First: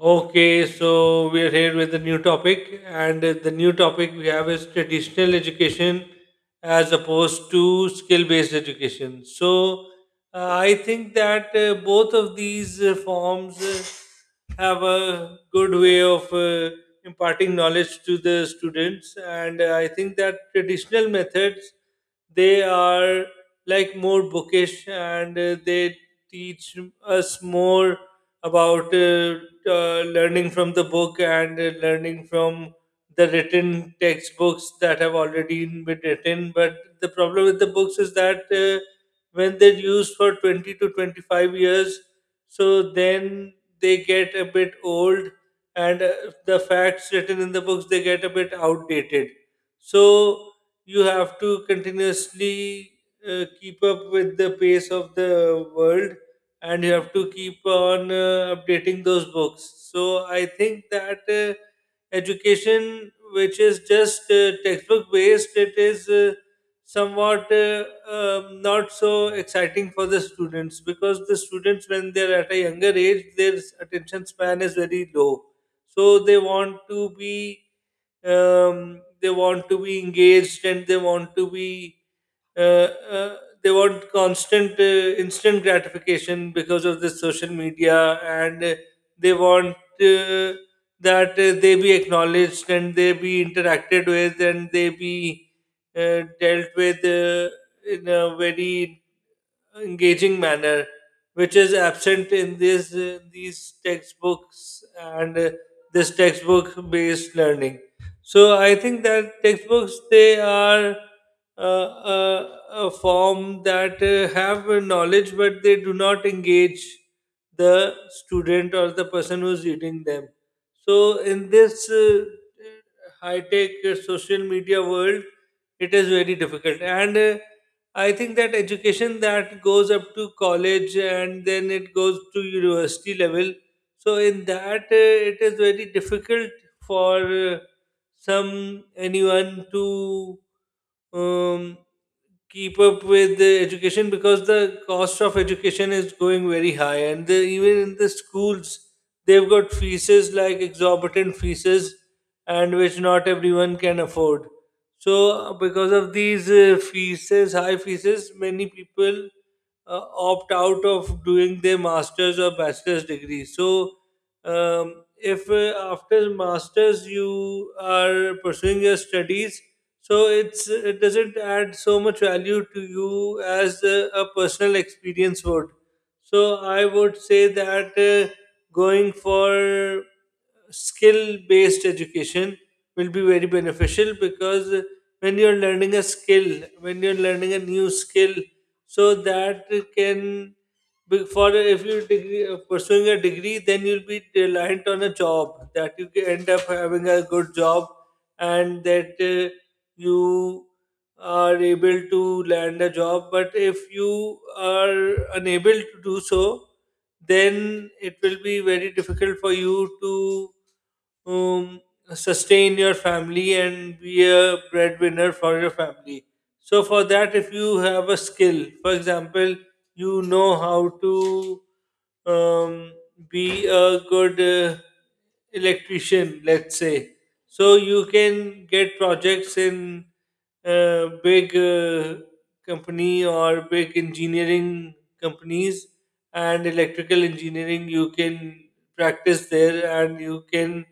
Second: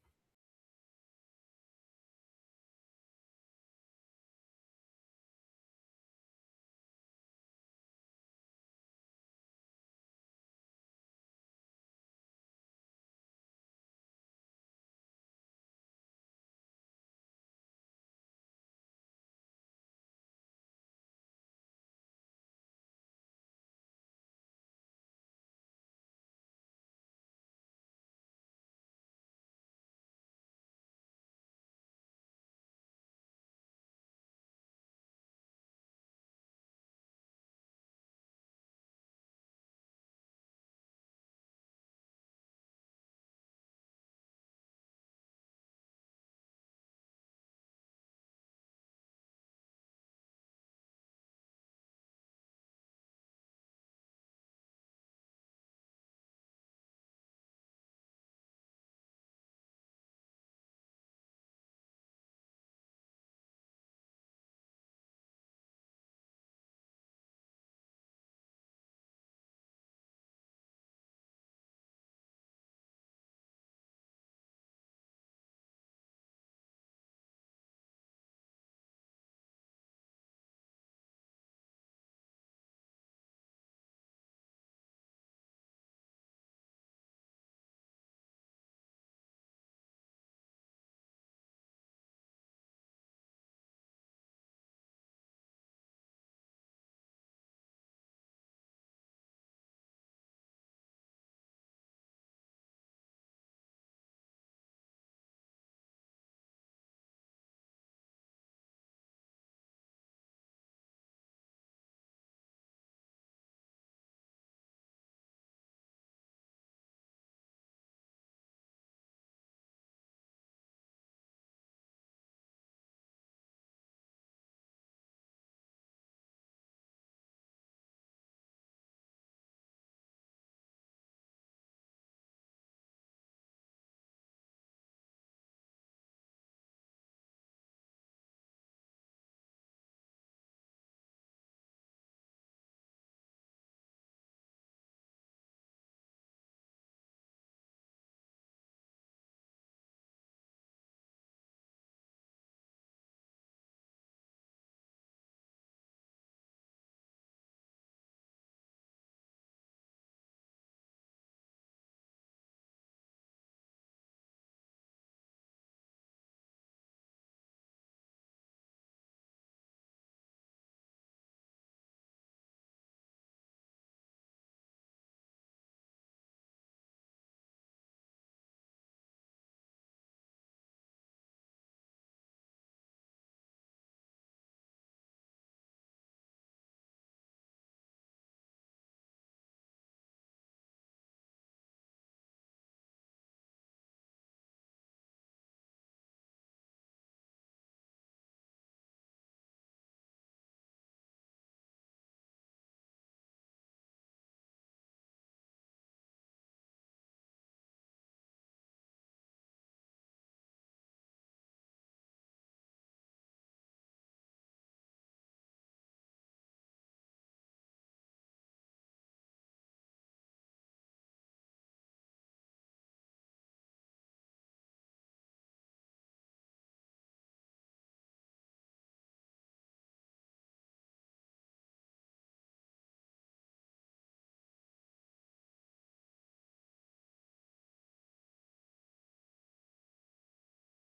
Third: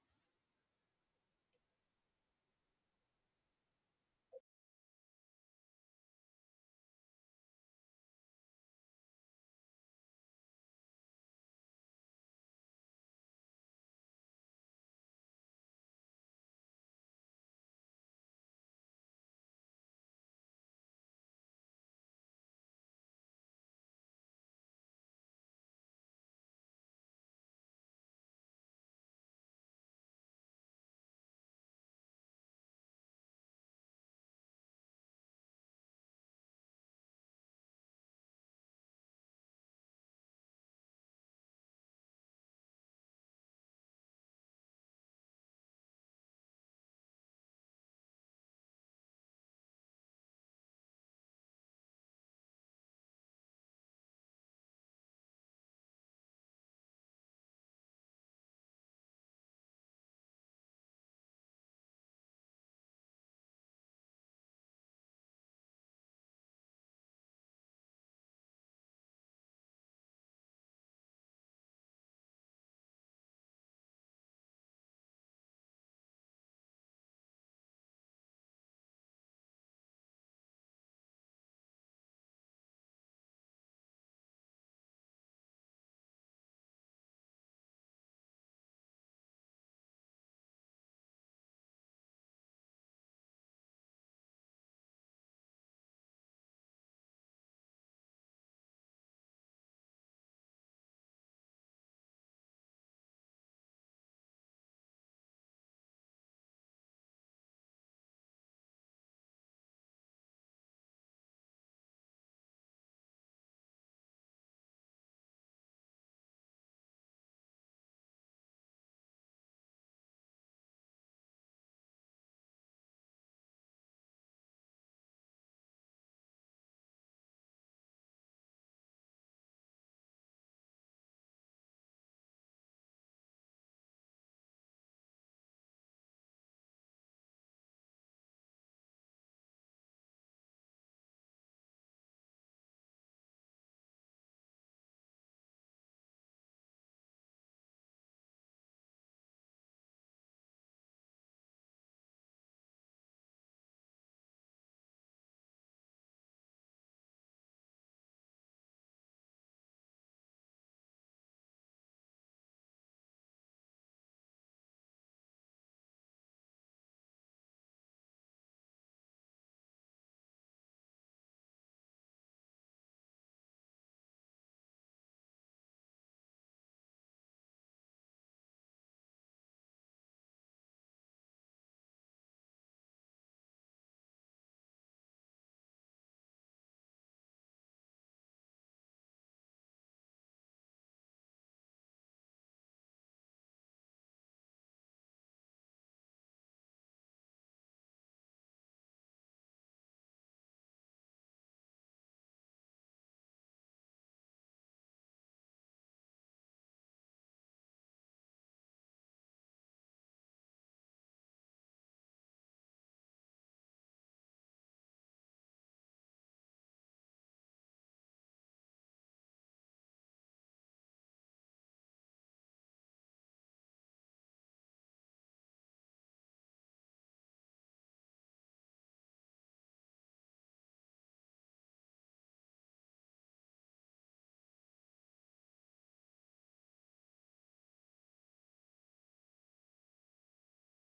Okay, so we are here with a new topic, and the new topic we have is traditional education as opposed to skill based education. So I think that both of these forms have a good way of imparting knowledge to the students, and I think that traditional methods they are like more bookish and they teach us more about learning from the book and learning from the written textbooks that have already been written. But the problem with the books is that when they're used for 20 to 25 years, so then they get a bit old and the facts written in the books they get a bit outdated. So you have to continuously keep up with the pace of the world and you have to keep on updating those books. So I think that education, which is just textbook based, it is somewhat not so exciting for the students because the students, when they're at a younger age, their attention span is very low. So they want to be they want to be engaged and they want to be uh, uh, they want constant instant gratification because of the social media and they want that they be acknowledged and they be interacted with and they be dealt with in a very engaging manner, which is absent in this these textbooks and this textbook based learning. So I think that textbooks they are uh, uh, a form that have a knowledge, but they do not engage the student or the person who's reading them. So in this high tech social media world, it is very difficult and I think that education that goes up to college and then it goes to university level. So in that, it is very difficult for some anyone to um, keep up with the education because the cost of education is going very high and the, even in the schools they've got fees like exorbitant fees and which not everyone can afford, so because of these fees high fees many people opt out of doing their masters or bachelor's degree. So if after masters you are pursuing your studies, so it doesn't add so much value to you as a personal experience would. So I would say that going for skill based education will be very beneficial because when you're learning a skill, when you're learning a new skill, so that can For if you degree, pursuing a degree, then you'll be reliant on a job that you end up having a good job and that you are able to land a job. But if you are unable to do so, then it will be very difficult for you to um, sustain your family and be a breadwinner for your family. So, for that, if you have a skill, for example, you know how to um, be a good electrician, let's say. So you can get projects in big company or big engineering companies and electrical engineering. You can practice there, and you can,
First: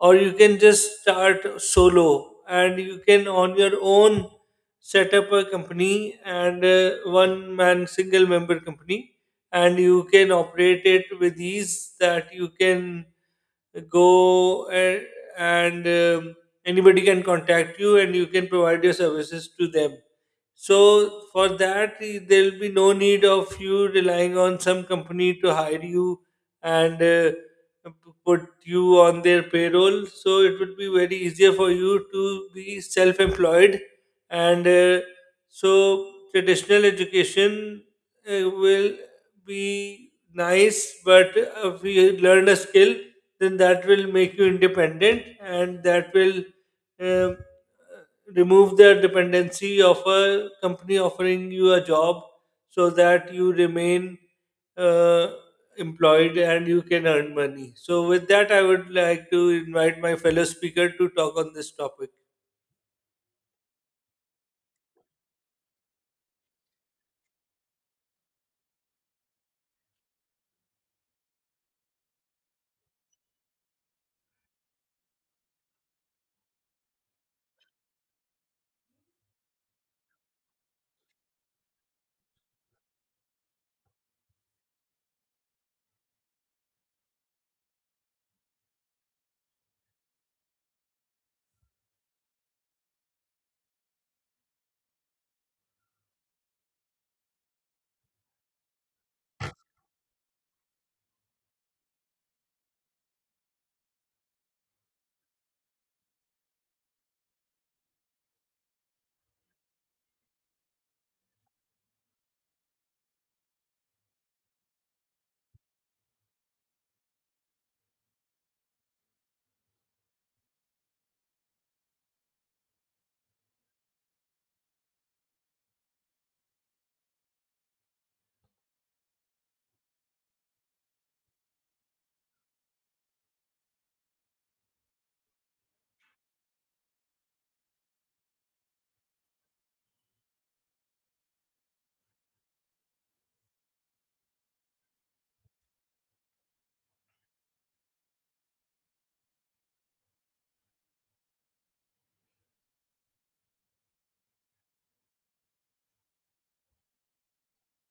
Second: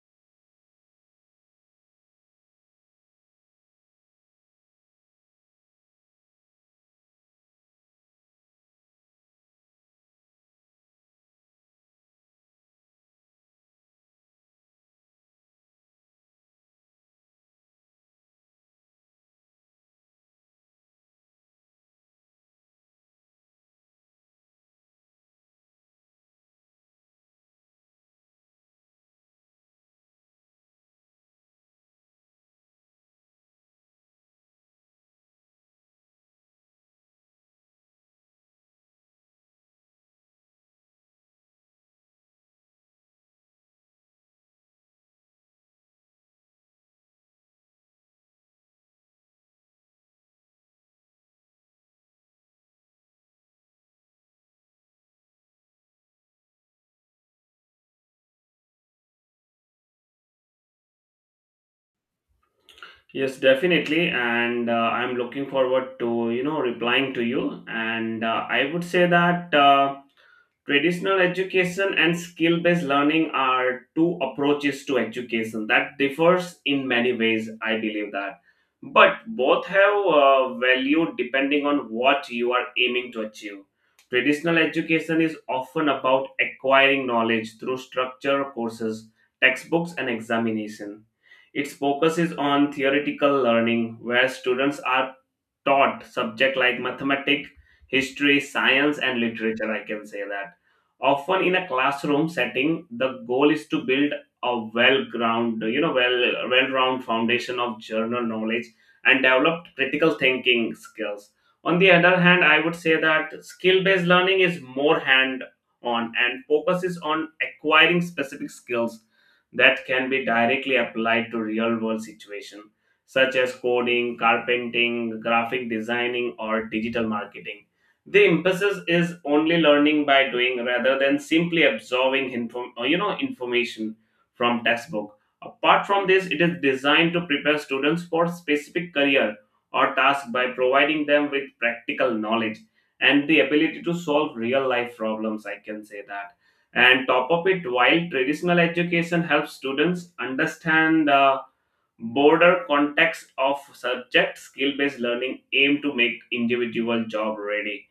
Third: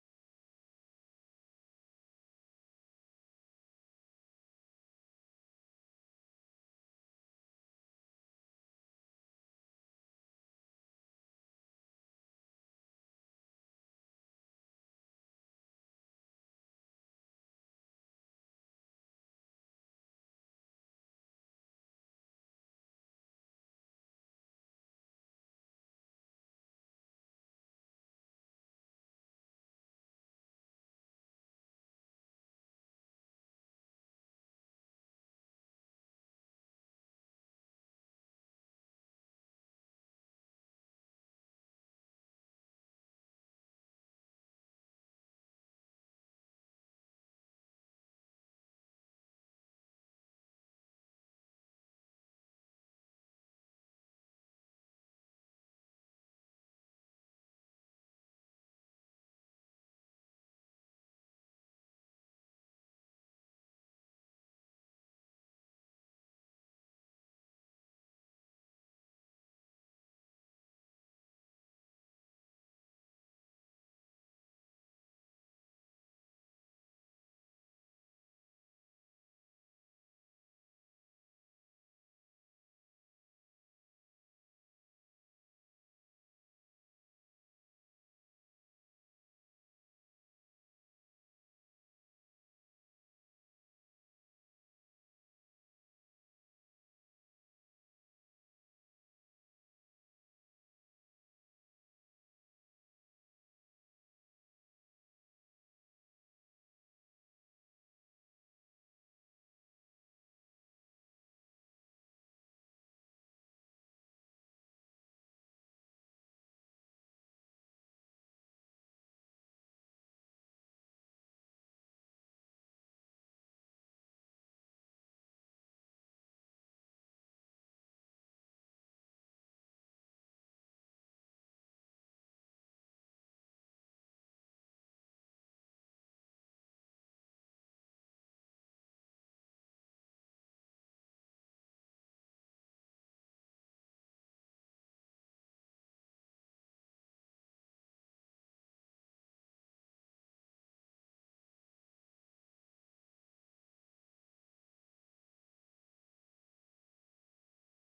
or you can just start solo, and you can on your own set up a company, and one man single member company, and you can operate it with ease, that you can go and anybody can contact you and you can provide your services to them. So for that, eh, there'll be no need of you relying on some company to hire you and p- put you on their payroll. So it would be very easier for you to be self-employed, and so traditional education will be nice. But if you learn a skill, then that will make you independent, and that will. um, remove their dependency of a company offering you a job so that you remain uh, employed and you can earn money. So, with that, I would like to invite my fellow speaker to talk on this topic. Yes, definitely. And I'm looking forward to, you know, replying to you. And I would say that traditional education and skill-based learning are two approaches to education that differs in many ways, I believe that. But both have value depending on what you are aiming to achieve. Traditional education is often about acquiring knowledge through structure, courses, textbooks, and examination. Its focus is on theoretical learning, where students are taught subjects like mathematics, history, science, and literature. I can say that. Often in a classroom setting, the goal is to build a well-ground, you know, well, well-round foundation of general knowledge and develop critical thinking skills. On the other hand, I would say that skill-based learning is more hand-on and focuses on acquiring specific skills that can be directly applied to real world situations such as coding, carpenting, graphic designing, or digital marketing. The emphasis is only learning by doing rather than simply absorbing information from textbook. Apart from this, it is designed to prepare students for specific career or task by providing them with practical knowledge and the ability to solve real life problems. I can say that, and top of it, while traditional education helps students understand the broader context of subject, skill-based learning aim to make individual job ready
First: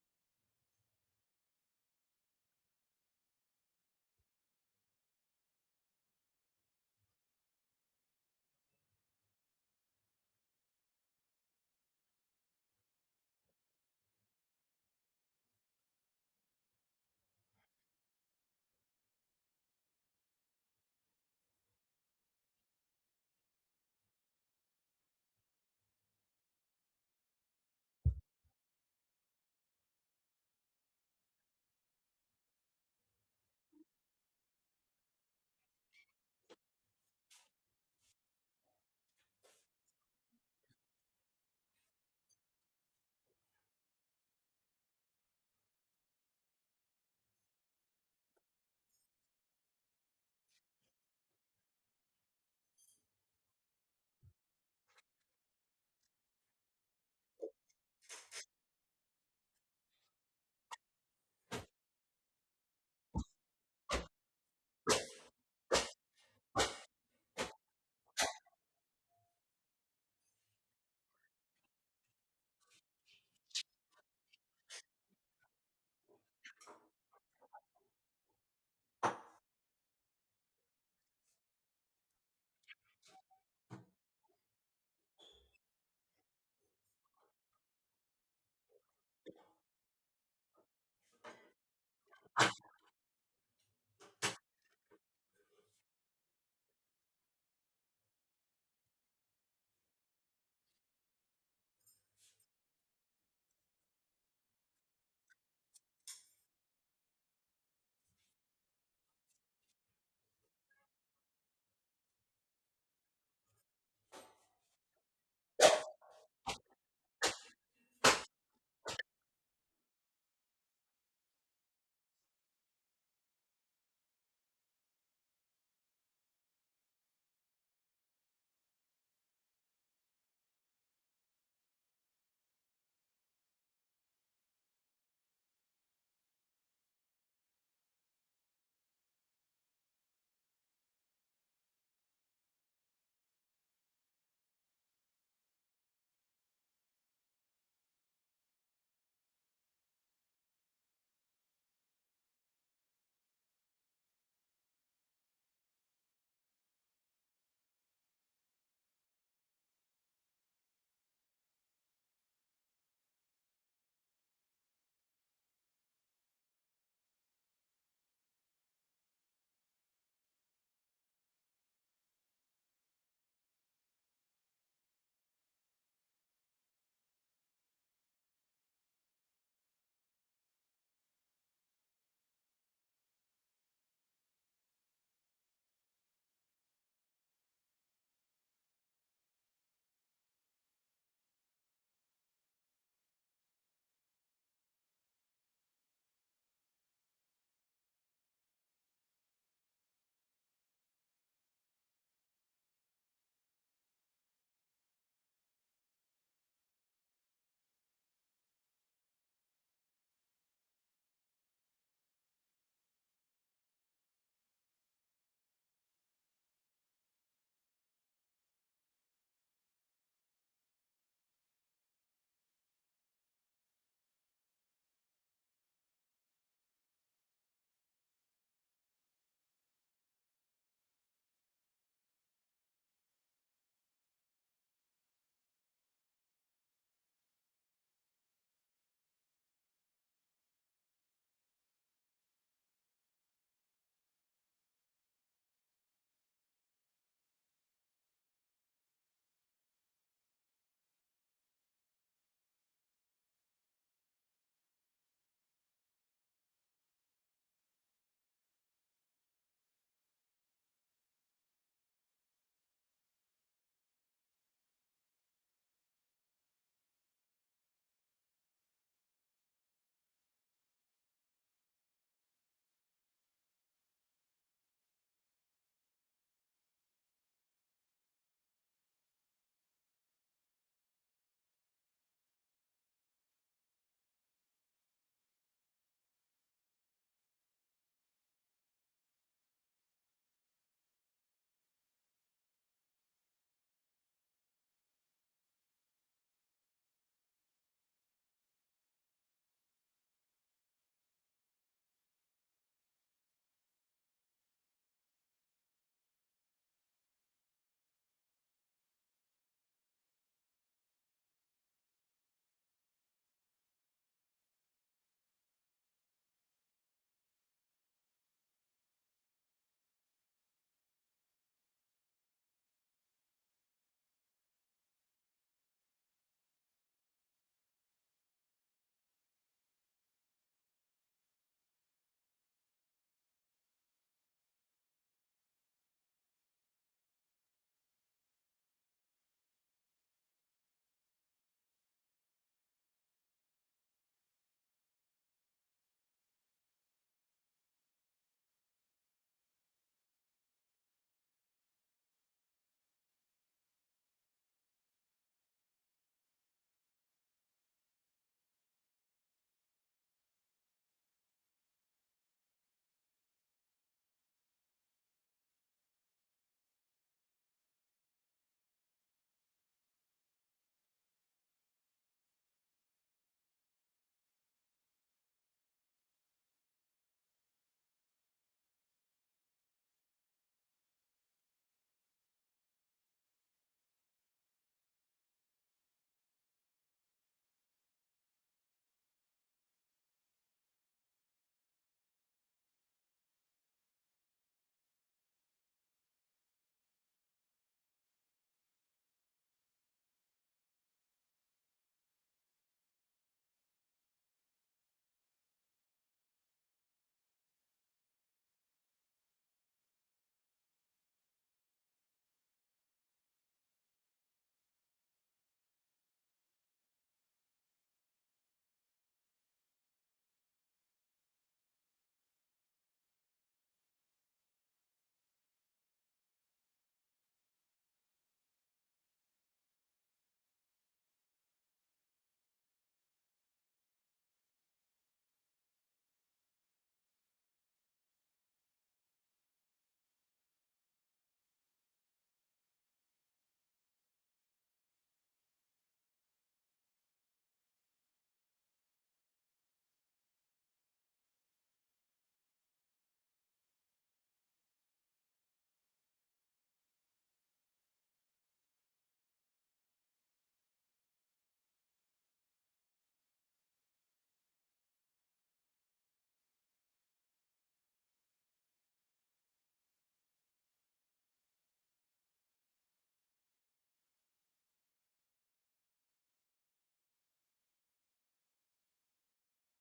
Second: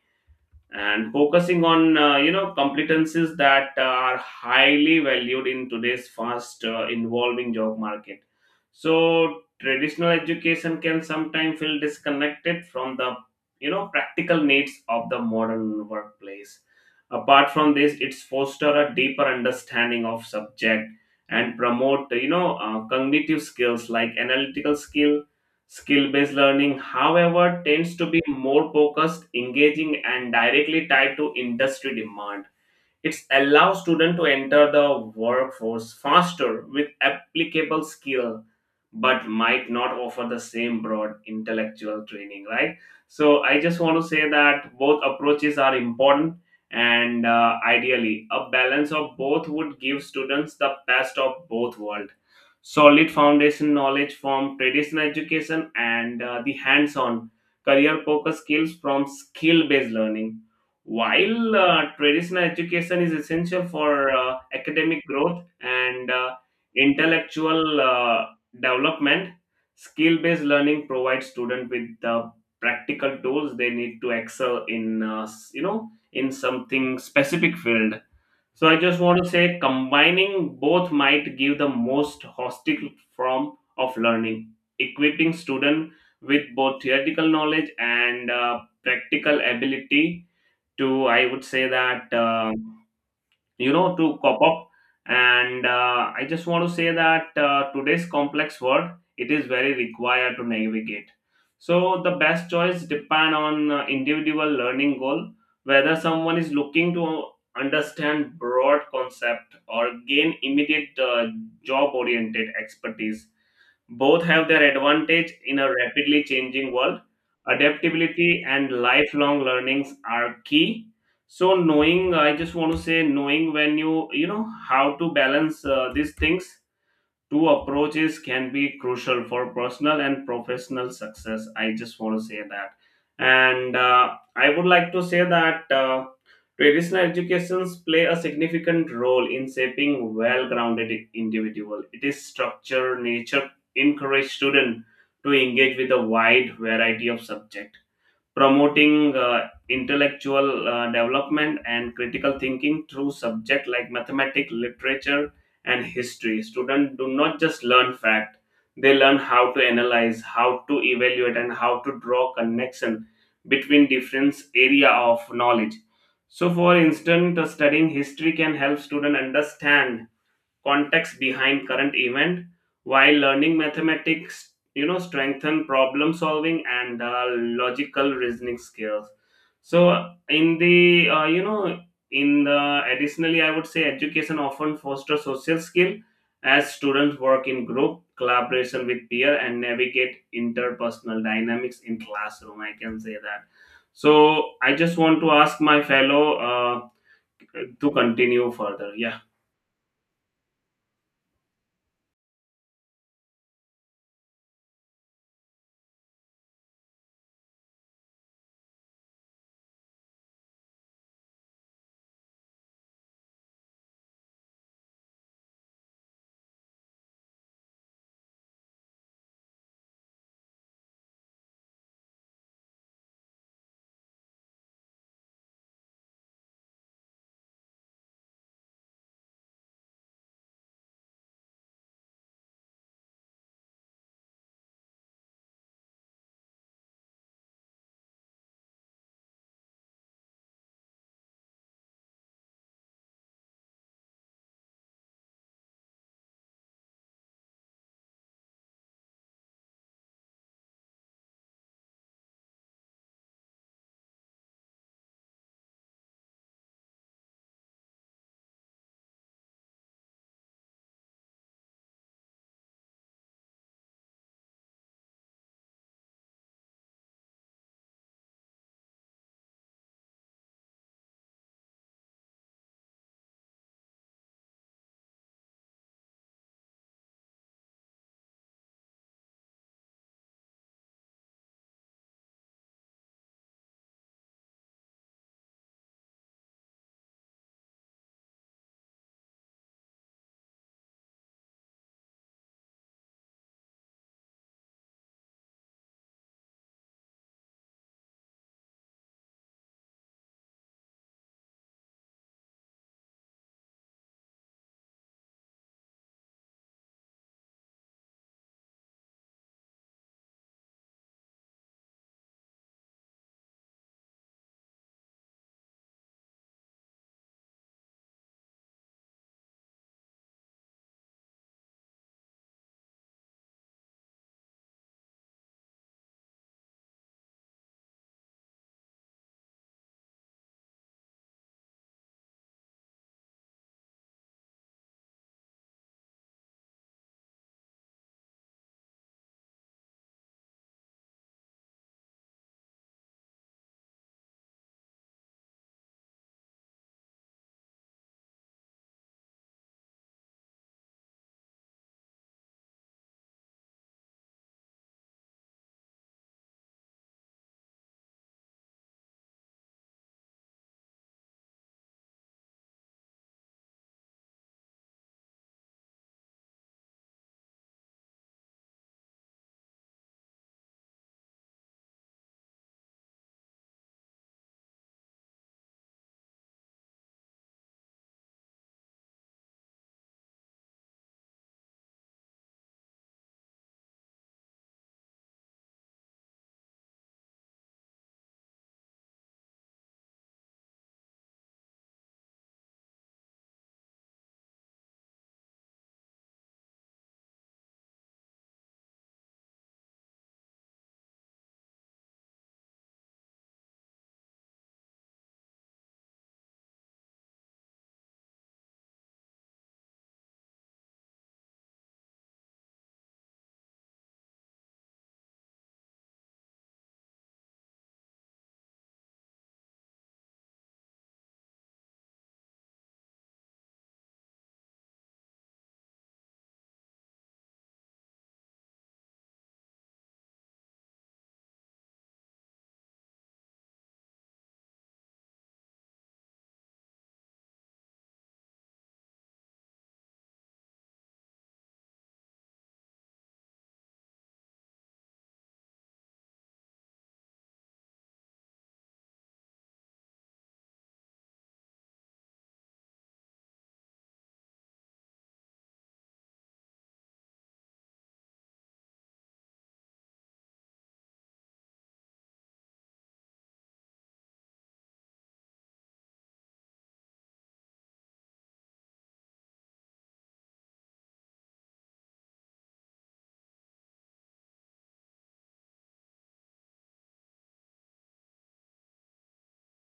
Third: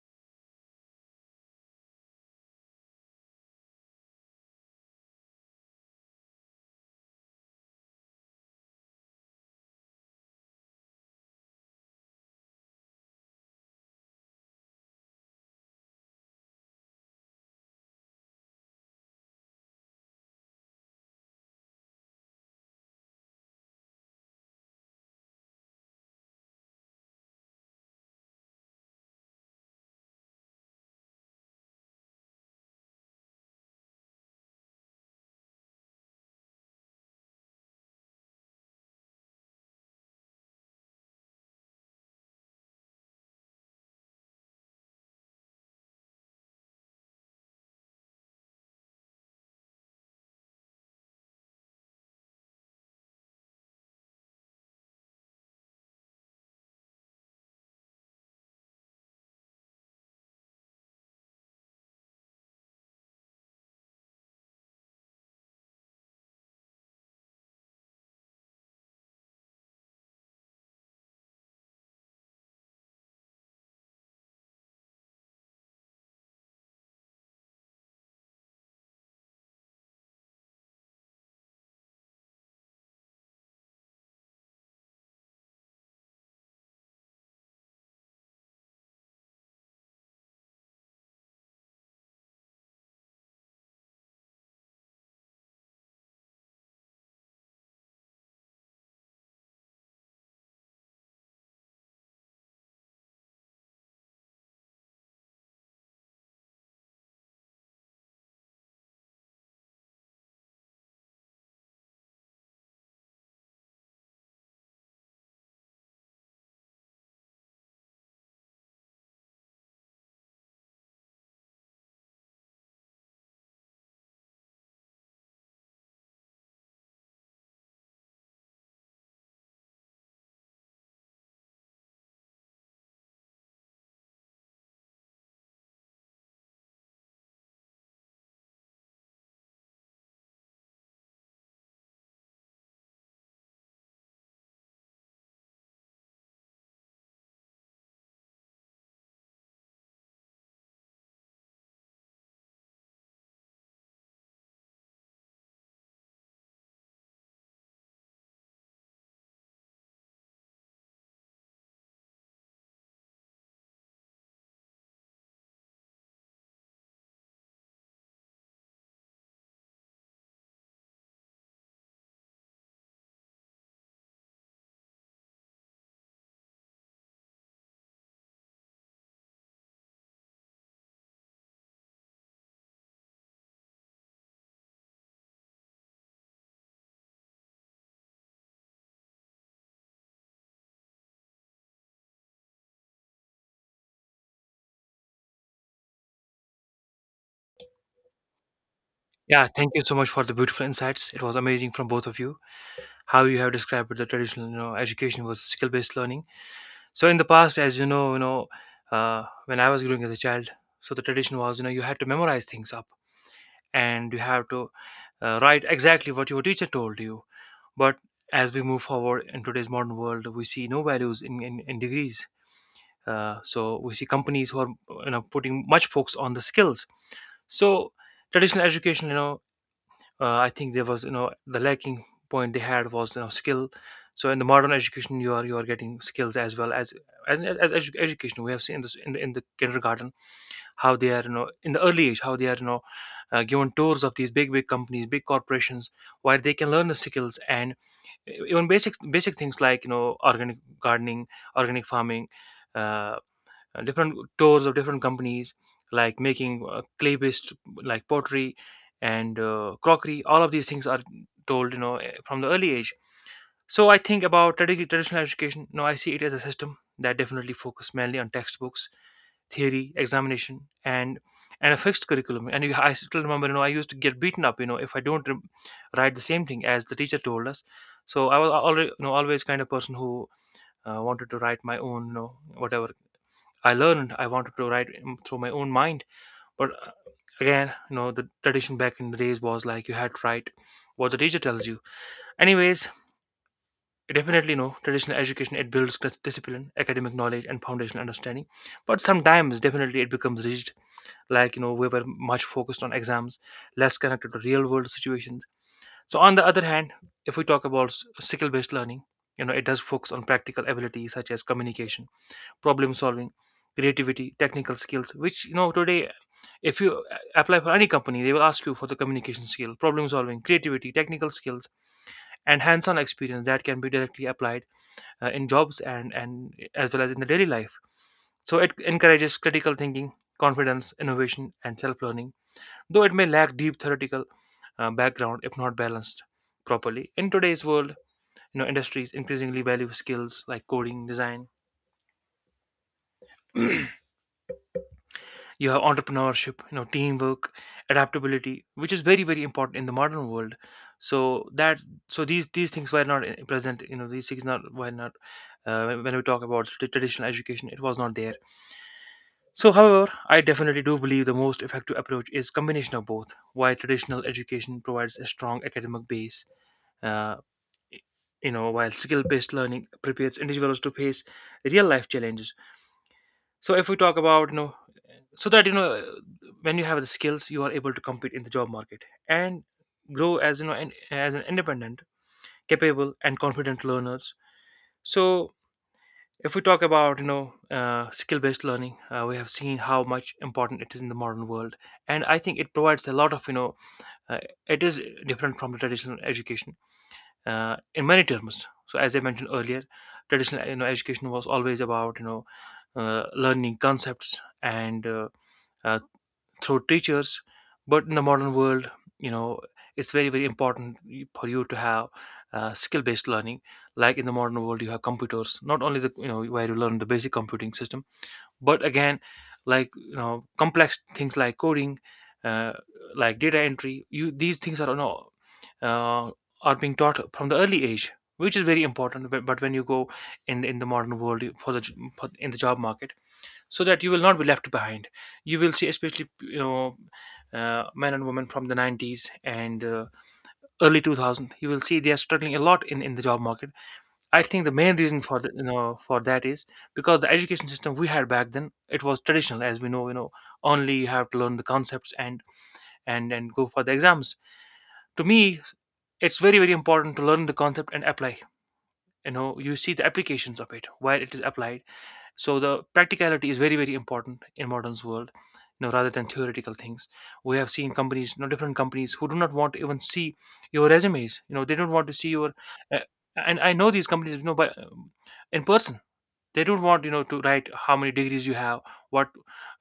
and focusing on competencies that are highly valued in today's fast evolving job market. So traditional education can sometimes feel disconnected from the, you know, practical needs of the modern workplace. Apart from this, it's foster a deeper understanding of subject and promote, you know, cognitive skills like analytical skill. Skill based learning, however, tends to be more focused, engaging, and directly tied to industry demand. It allows students to enter the workforce faster with applicable skill, but might not offer the same broad intellectual training, right? So I just want to say that both approaches are important, and ideally, a balance of both would give students the best of both worlds: solid foundation knowledge from traditional education and the hands-on career focused skills from skill-based learning. While traditional education is essential for academic growth and intellectual development, skill based learning provides students with the practical tools they need to excel in in something specific field. So I just want to say combining both might give the most holistic form of learning, equipping students with both theoretical knowledge and practical ability to, I would say that, you know, to cop up. And I just want to say that today's complex world, it is very required to navigate. So the best choice depend on individual learning goal, whether someone is looking to understand broad concept or gain immediate job oriented expertise. Both have their advantage in a rapidly changing world. Adaptability and lifelong learnings are key. So knowing, I just want to say, knowing when you know how to balance these things, two approaches can be crucial for personal and professional success, I just want to say that. And I would like to say that traditional educations play a significant role in shaping well-grounded individual. It is structure nature, encourage students to engage with a wide variety of subjects, promoting intellectual development and critical thinking through subject like mathematics, literature, and history. Students do not just learn fact, they learn how to analyze, how to evaluate, and how to draw connection between different area of knowledge. So for instance, studying history can help student understand context behind current event, while learning mathematics, you know, strengthen problem solving and logical reasoning skills. So in the you know in the additionally, I would say education often fosters social skill as students work in group collaboration with peer and navigate interpersonal dynamics in classroom, I can say that. So I just want to ask my fellow uh, to continue further, yeah. Yeah, thank you so much for the beautiful insights. It was amazing from both of you how you have described the traditional, you know, education was skill-based learning. So in the past, as you know, when I was growing as a child, so the tradition was, you know, you had to memorize things up and you have to write exactly what your teacher told you. But as we move forward in today's modern world, we see no values in in degrees. So we see companies who are, you know, putting much focus on the skills. So traditional education, you know I think there was, you know, the lacking point they had was, you know, skill. So in the modern education, you are getting skills as well as as education. We have seen this in the kindergarten, how they are, you know, in the early age, how they are, you know, given tours of these big companies, big corporations where they can learn the skills and even basic things like, you know, organic gardening, organic farming. Uh, Different tours of different companies, like making clay based like pottery and crockery. All of these things are told, you know, from the early age. So I think about traditional education, no, I see it as a system that definitely focused mainly on textbooks, theory, examination, and a fixed curriculum. And you, I still remember, you know, I used to get beaten up, you know, if I don't rem write the same thing as the teacher told us. So I was already, you know, always kind of person who wanted to write my own, you know, whatever I learned, I wanted to through my own mind. But again, you know, the tradition back in the days was like you had to write what the teacher tells you. Anyways, definitely, no, traditional education, it builds discipline, academic knowledge, and foundational understanding. But sometimes, definitely, it becomes rigid. Like, you know, we were much focused on exams, less connected to real world situations. So on the other hand, if we talk about skill based learning, you know, it does focus on practical abilities such as communication, problem solving, creativity, technical skills, which, you know, today, if you apply for any company, they will ask you for the communication skill, problem solving, creativity, technical skills, and hands-on experience that can be directly applied in jobs and as well as in the daily life. So it encourages critical thinking, confidence, innovation, and self-learning. Though it may lack deep theoretical background if not balanced properly. In today's world, you know, industries increasingly value skills like coding, design. You have entrepreneurship, you know, teamwork, adaptability, which is very important in the modern world. So that, so these things were not I- present, you know, these things not were not when we talk about the traditional education, it was not there. So however, I definitely do believe the most effective approach is combination of both. While traditional education provides a strong academic base, uh, you know, while skill based learning prepares individuals to face real life challenges. So if we talk about, you know, so that, you know, when you have the skills, you are able to compete in the job market and grow as, you know, as an independent, capable and confident learners. So if we talk about, you know, skill based learning, we have seen how much important it is in the modern world. And I think it provides a lot of, you know, uh, it is different from the traditional education in many terms. So as I mentioned earlier, traditional, you know, education was always about, you know, learning concepts and uh, through teachers. But in the modern world, you know, it's very important, for you to have skill based learning. Like in the modern world, you have computers, not only the, you know, where you learn the basic computing system, but again, like, you know, complex things like coding, uh, like data entry, you, these things are, you know, uh, are being taught from the early age, which is very important. But, when you go in the modern world, for the in the job market, so that you will not be left behind. You will see, especially, you know, men and women from the 90s and early 2000. You will see they are struggling a lot in the job market. I think the main reason for the, you know, for that is because the education system we had back then, it was traditional, as we know. You know, only you have to learn the concepts and and go for the exams. To me, it's very important to learn the concept and apply. You know, you see the applications of it, where it is applied. So the practicality is very important in modern's world, you know, rather than theoretical things. We have seen companies, you know, different companies who do not want to even see your resumes. You know, they don't want to see your uh, and I know these companies, you know, by in person, they don't want, you know, to write how many degrees you have, what,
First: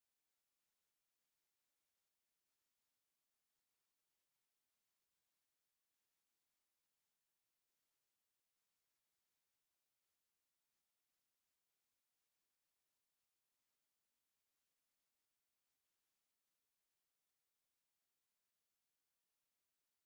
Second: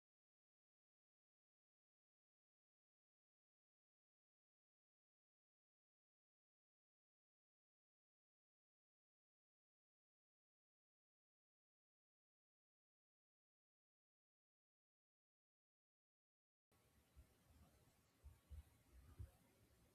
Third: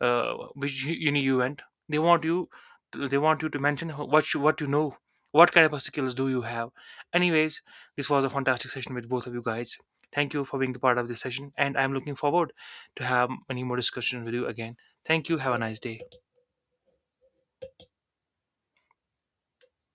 uh, which uni you went. They want you they want you to mention, what you, what you know, what kind of a skills do you have. Anyways, this was a fantastic session with both of you guys. Thank you for being the part of this session, and I'm looking forward to have many more discussions with you again. Thank you. Have a nice day.